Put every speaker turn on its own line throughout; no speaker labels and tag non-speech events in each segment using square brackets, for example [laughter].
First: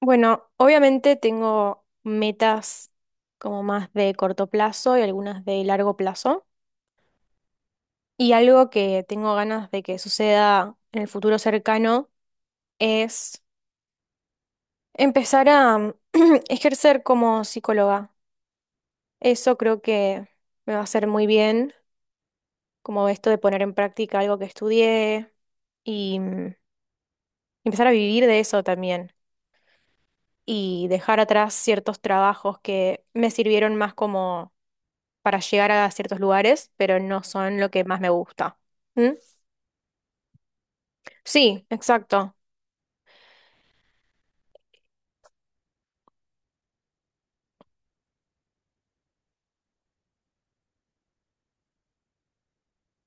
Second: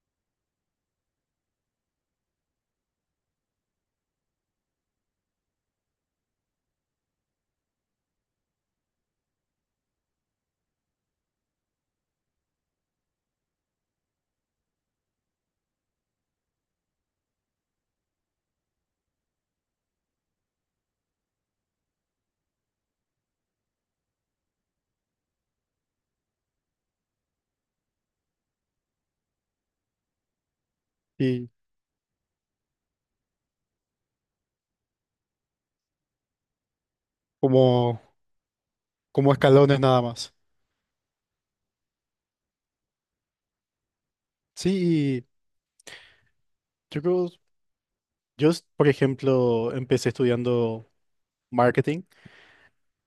Bueno, obviamente tengo metas como más de corto plazo y algunas de largo plazo. Y algo que tengo ganas de que suceda en el futuro cercano es empezar a [clears throat] ejercer como psicóloga. Eso creo que me va a hacer muy bien, como esto de poner en práctica algo que estudié y empezar a vivir de eso también. Y dejar
Sí,
atrás ciertos trabajos que me sirvieron más como para llegar a ciertos lugares, pero no son lo que más
como,
me gusta. ¿Mm?
como escalones nada más.
Sí, exacto.
Sí, y yo creo, yo, s- por ejemplo, empecé estudiando marketing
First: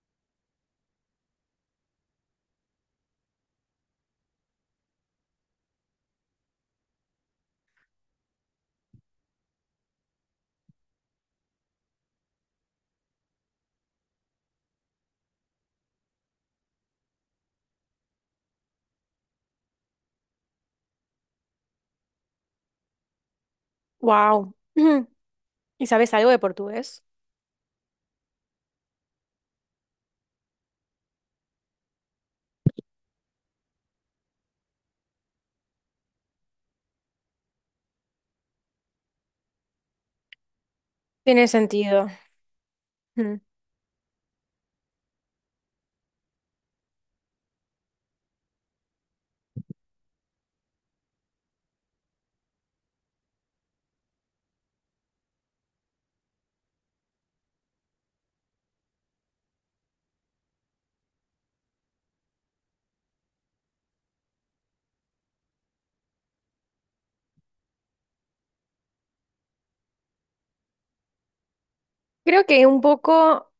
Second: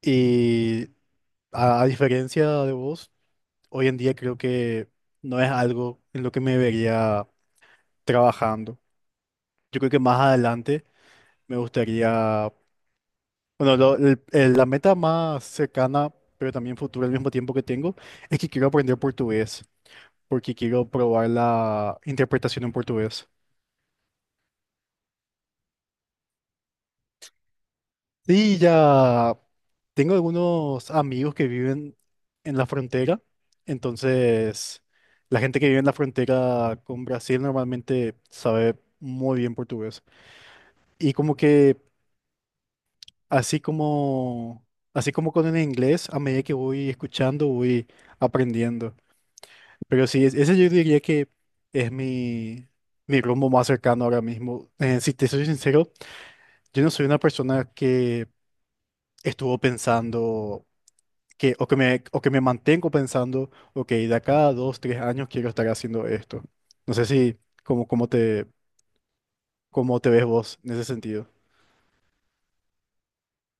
y a diferencia de vos, hoy en día creo que no es algo en lo que me vería trabajando. Yo creo que más adelante me gustaría, bueno, lo- el- la meta más cercana, pero también futura al mismo tiempo que tengo, es que quiero aprender portugués, porque quiero probar la interpretación en portugués.
Wow. [clears throat] ¿Y sabes algo de portugués?
Sí, ya. Tengo algunos amigos que viven en la frontera, entonces la gente que vive en la frontera con Brasil normalmente sabe muy bien portugués. Y como
Tiene
que
sentido. Mm.
así como así como con el inglés, a medida que voy escuchando, voy aprendiendo. Pero sí, es- ese yo diría que es mi rumbo más cercano ahora mismo. Si te soy sincero, yo no soy una persona que estuvo pensando que, o que me mantengo pensando, ok, de acá a dos, tres años quiero estar haciendo esto. No sé si, cómo, cómo te ves vos en ese sentido.
Creo que un poco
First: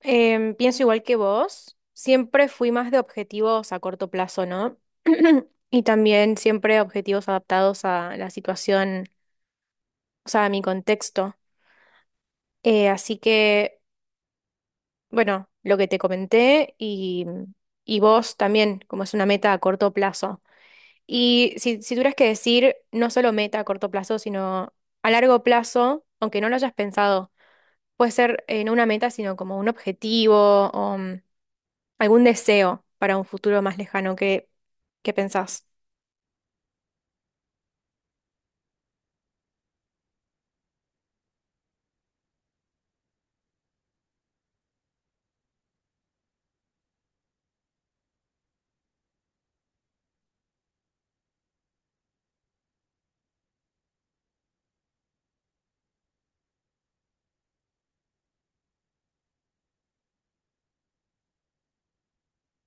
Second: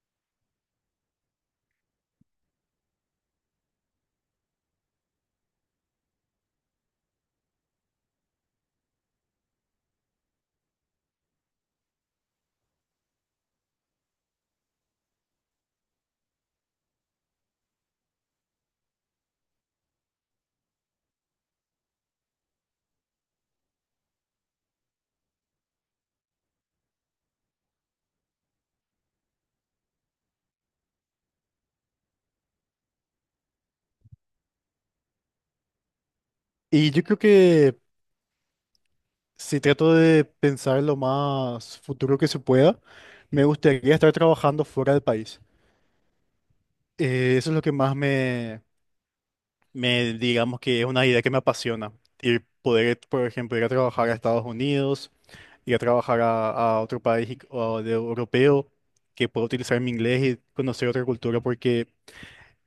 pienso igual que vos. Siempre fui más de objetivos a corto plazo, ¿no? [clears throat] Y también siempre objetivos adaptados a la situación, o sea, a mi contexto. Así que, bueno, lo que te comenté y vos también, como es una meta a corto plazo. Y si tuvieras que decir no solo meta a corto plazo, sino a largo plazo, aunque no lo hayas pensado, puede ser no una meta, sino como un objetivo o algún deseo para un futuro más lejano que pensás.
Y yo creo que si trato de pensar lo más futuro que se pueda, me gustaría estar trabajando fuera del país. Eso es lo que más me, me, digamos que es una idea que me apasiona. Y poder, por ejemplo, ir a trabajar a Estados Unidos, ir a trabajar a otro país y- o de europeo que pueda utilizar mi inglés y conocer otra cultura, porque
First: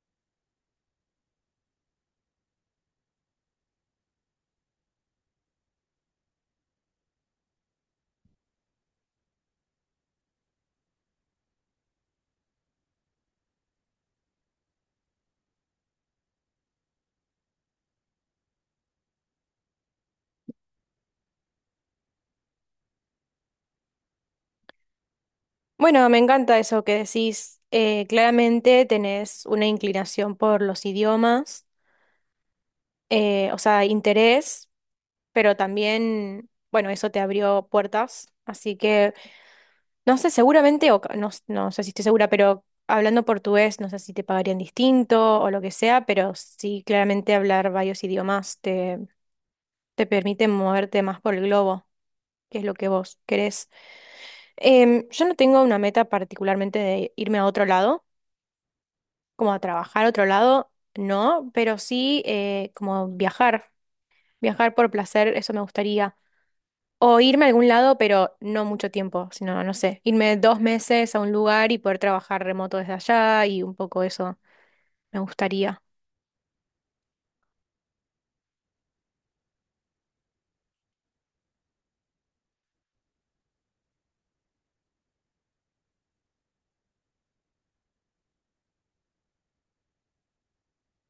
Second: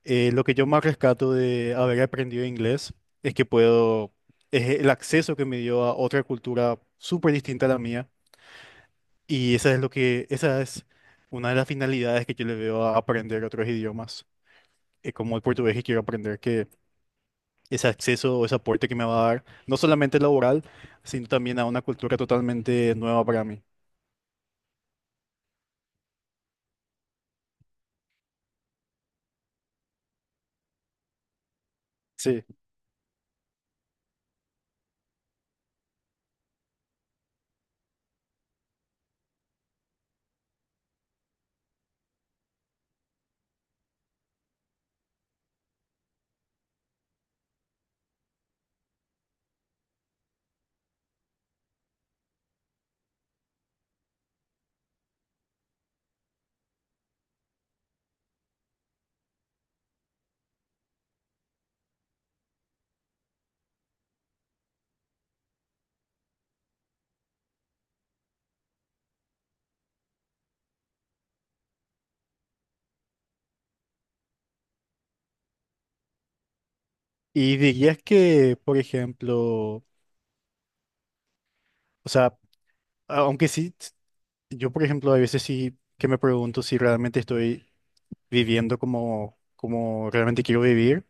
lo que yo más rescato de haber aprendido inglés es que puedo, es el acceso que me dio a otra cultura súper distinta a la mía, y esa es lo que, esa es una de las finalidades que yo le veo a aprender otros idiomas, como el portugués que quiero aprender, que ese acceso o ese aporte que me va a dar, no solamente laboral, sino también a una cultura totalmente nueva para mí.
Bueno, me encanta eso que decís. Claramente tenés una inclinación por los idiomas,
Sí.
o sea, interés, pero también, bueno, eso te abrió puertas. Así que... No sé, seguramente, no, no sé si estoy segura, pero hablando portugués, no sé si te pagarían distinto o lo que sea, pero sí, claramente hablar varios idiomas te permite moverte más por el globo, que es lo que vos querés. Yo no tengo una meta particularmente de irme a otro lado, como a trabajar a otro lado, no, pero sí como viajar, viajar por placer, eso me gustaría. O irme a algún lado, pero no mucho tiempo, sino, no sé, irme dos meses a un lugar y poder trabajar remoto desde allá y un poco eso me gustaría.
Y dirías que, por ejemplo, o sea, aunque sí, s- yo por ejemplo, a veces sí que me pregunto si realmente estoy viviendo como, como realmente quiero vivir,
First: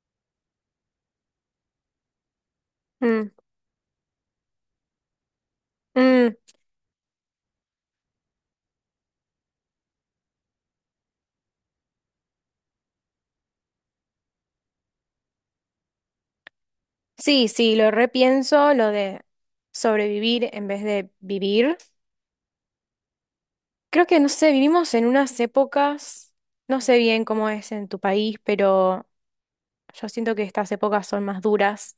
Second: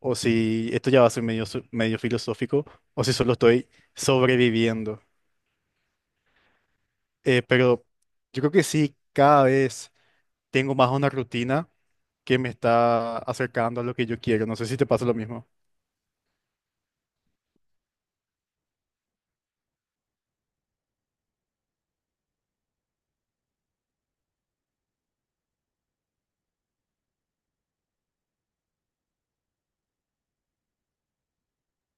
o si esto ya va a ser medio, so- medio filosófico, o si
Mm,
solo estoy sobreviviendo.
mm,
Pero yo creo que sí, cada vez tengo más una rutina que me está acercando a lo que yo quiero. No sé si te pasa lo mismo.
sí, sí, lo repienso, lo de sobrevivir en vez de vivir. Creo que, no sé, vivimos en unas épocas, no sé bien cómo es en tu país, pero yo siento que estas épocas son más duras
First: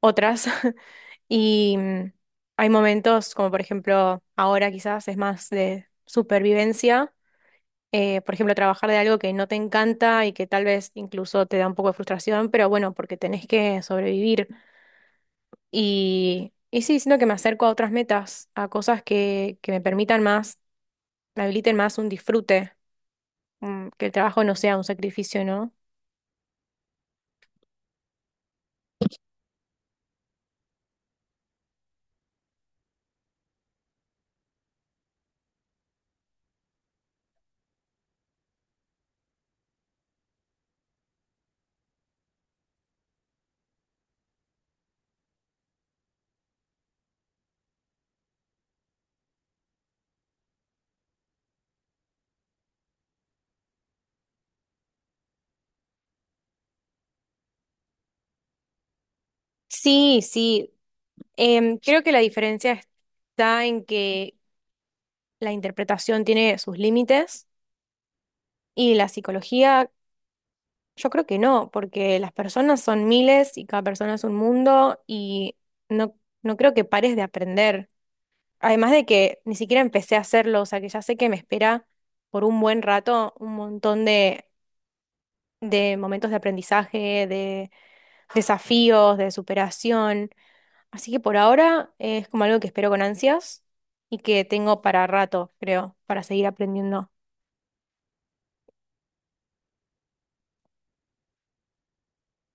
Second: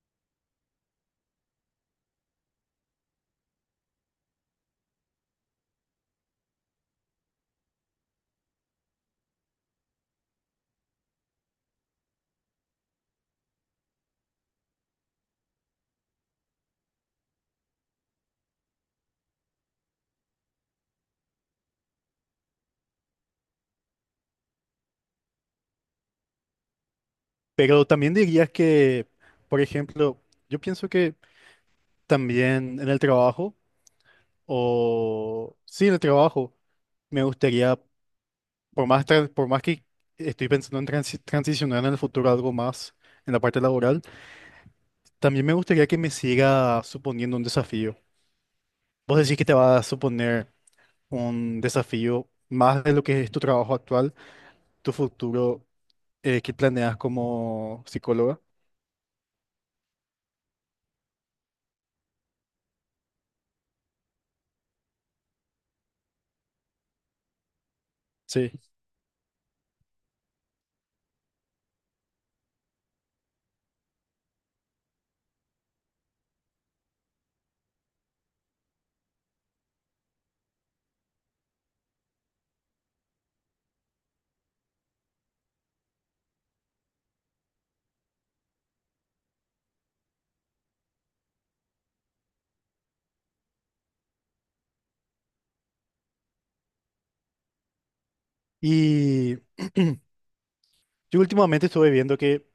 otras. [laughs] Y hay momentos, como por ejemplo, ahora quizás es más de supervivencia. Por ejemplo, trabajar de algo que no te encanta y que tal vez incluso te da un poco de frustración, pero bueno, porque tenés que sobrevivir. Y sí, siento que me acerco a otras metas, a cosas que me permitan más, me habiliten más un disfrute, que el trabajo no sea un sacrificio, ¿no?
Pero también dirías que, por ejemplo, yo pienso que también en el trabajo. O sí, el trabajo. Me gustaría, por más, tra- por más que estoy pensando en transi- transicionar en el futuro a algo más en la parte laboral, también me gustaría que me siga suponiendo un desafío. Vos decís que te va a suponer un desafío más de lo que es tu trabajo actual, tu futuro que planeas como psicóloga.
Sí, sí. Creo que la diferencia está en que la interpretación tiene sus límites
Sí.
y la psicología, yo creo que no, porque las personas son miles y cada persona es un mundo y no, no creo que pares de aprender. Además de que ni siquiera empecé a hacerlo, o sea que ya sé que me espera por un buen rato un montón de momentos de aprendizaje, de desafíos, de superación. Así que por ahora es como algo que espero con ansias y que tengo para rato, creo, para seguir aprendiendo.
Y yo últimamente estuve viendo que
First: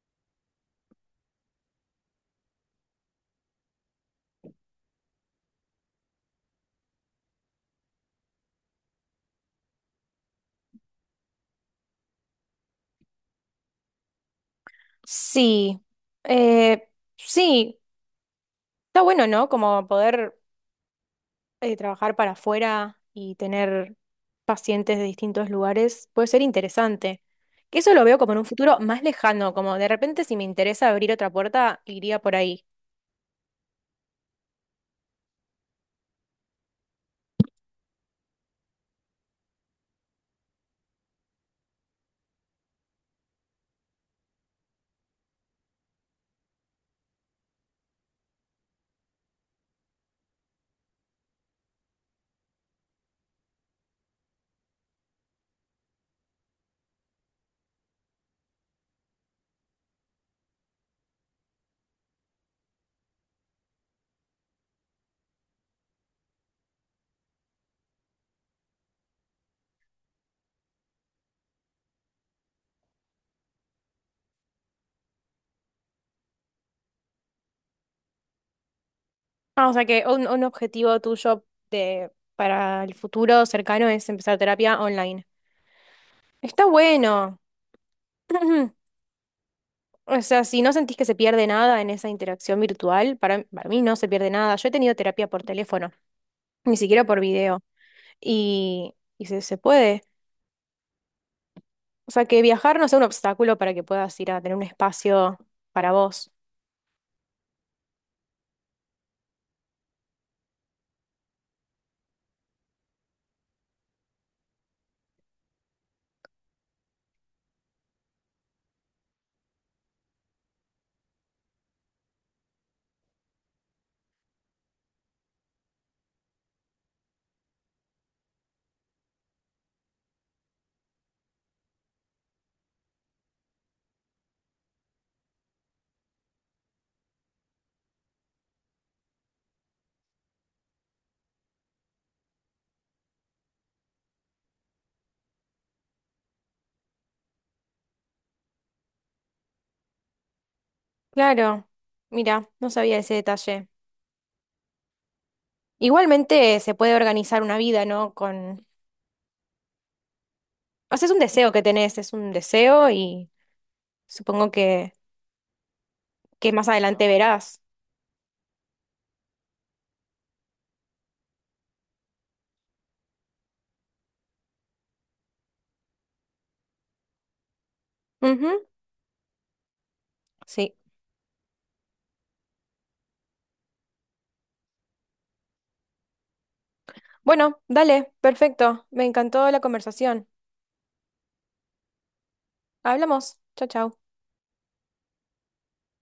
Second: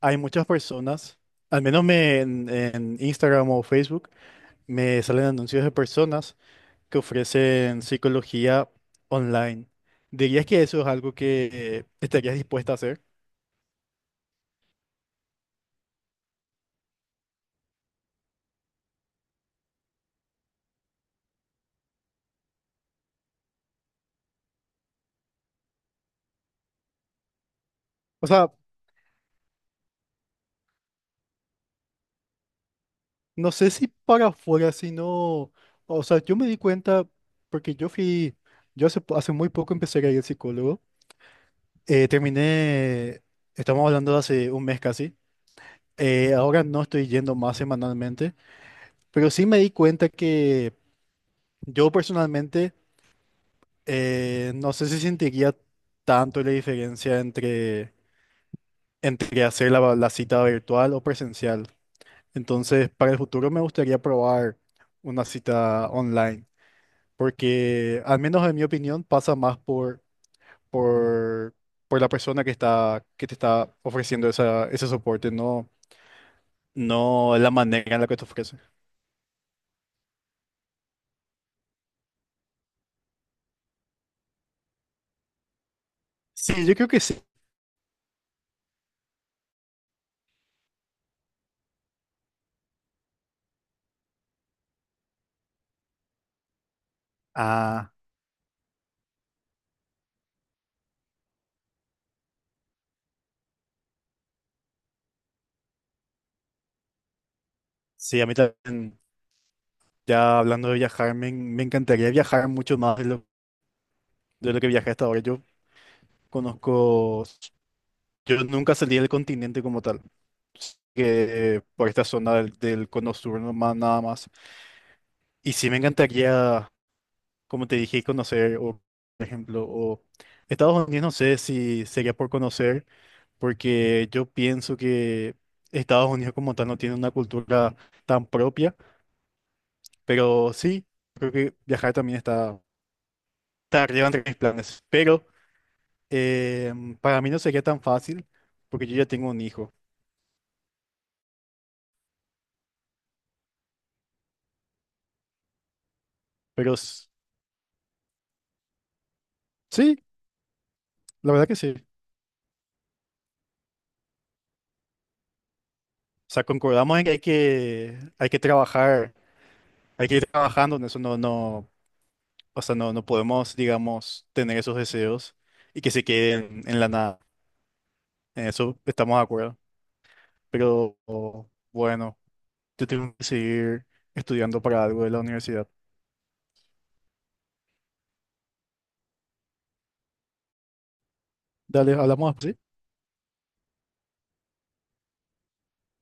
hay muchas personas, al menos me- en Instagram o Facebook, me salen anuncios de personas que ofrecen psicología online. ¿Dirías que eso es algo que estarías dispuesta a hacer?
Sí, eh, sí, está bueno, ¿no? Como poder trabajar para afuera y tener pacientes de distintos lugares puede ser interesante. Que eso lo veo
O
como en un
sea,
futuro más lejano, como de repente si me interesa abrir otra puerta, iría por ahí.
no sé si para afuera, sino, o sea, yo me di cuenta porque yo fui, yo hace, po- hace muy poco empecé a ir al psicólogo. Terminé, estamos hablando de hace un mes casi. Ahora no estoy yendo más semanalmente, pero sí me di cuenta que yo personalmente no sé si sentiría tanto la diferencia entre, entre hacer la, la cita virtual o presencial. Entonces, para el futuro me gustaría probar una cita online, porque al menos en mi opinión pasa más por, por la persona que está, que te está ofreciendo esa, ese soporte, no, no la manera en la que te ofrece.
Ah, o sea que un objetivo tuyo para el futuro cercano es empezar terapia online. Está
Sí, yo creo que sí.
bueno. [clears throat] O sea, si no sentís que se pierde nada en esa interacción virtual, para mí no se pierde nada. Yo he tenido terapia por teléfono, ni siquiera por video.
Ah,
Y se puede. O sea, que viajar no sea un obstáculo para que puedas ir a tener un espacio para vos.
sí, a mí también, ya hablando de viajar, me, en- me encantaría viajar mucho más de lo que viajé hasta ahora. Yo conozco, yo nunca salí del continente como tal, que por esta zona del, del cono sur nomás, nada más. Y sí me encantaría, como te dije, conocer, o, por ejemplo, o Estados Unidos, no sé si sería por conocer, porque yo pienso que Estados Unidos como tal no tiene una cultura tan propia, pero sí, creo que viajar también está, está arriba entre mis planes. Pero para mí no sería tan fácil, porque yo ya tengo un hijo,
Claro, mira, no sabía ese detalle. Igualmente
pero
se puede
s-
organizar una vida, ¿no? Con...
sí.
O sea, es un
La verdad
deseo
que
que
sí.
tenés, es un deseo y supongo
O sea,
que más
concordamos en
adelante
que hay
verás.
que, hay que trabajar, hay que ir trabajando en eso, no, no, o sea, no, no podemos, digamos, tener esos deseos y que se queden en la nada. En
Ujú,
eso estamos de acuerdo.
sí.
Pero bueno, yo tengo que seguir estudiando para algo de la universidad.
Bueno, dale, perfecto. Me encantó la conversación.
Dale, hablamos así.
Hablamos. Chao, chao.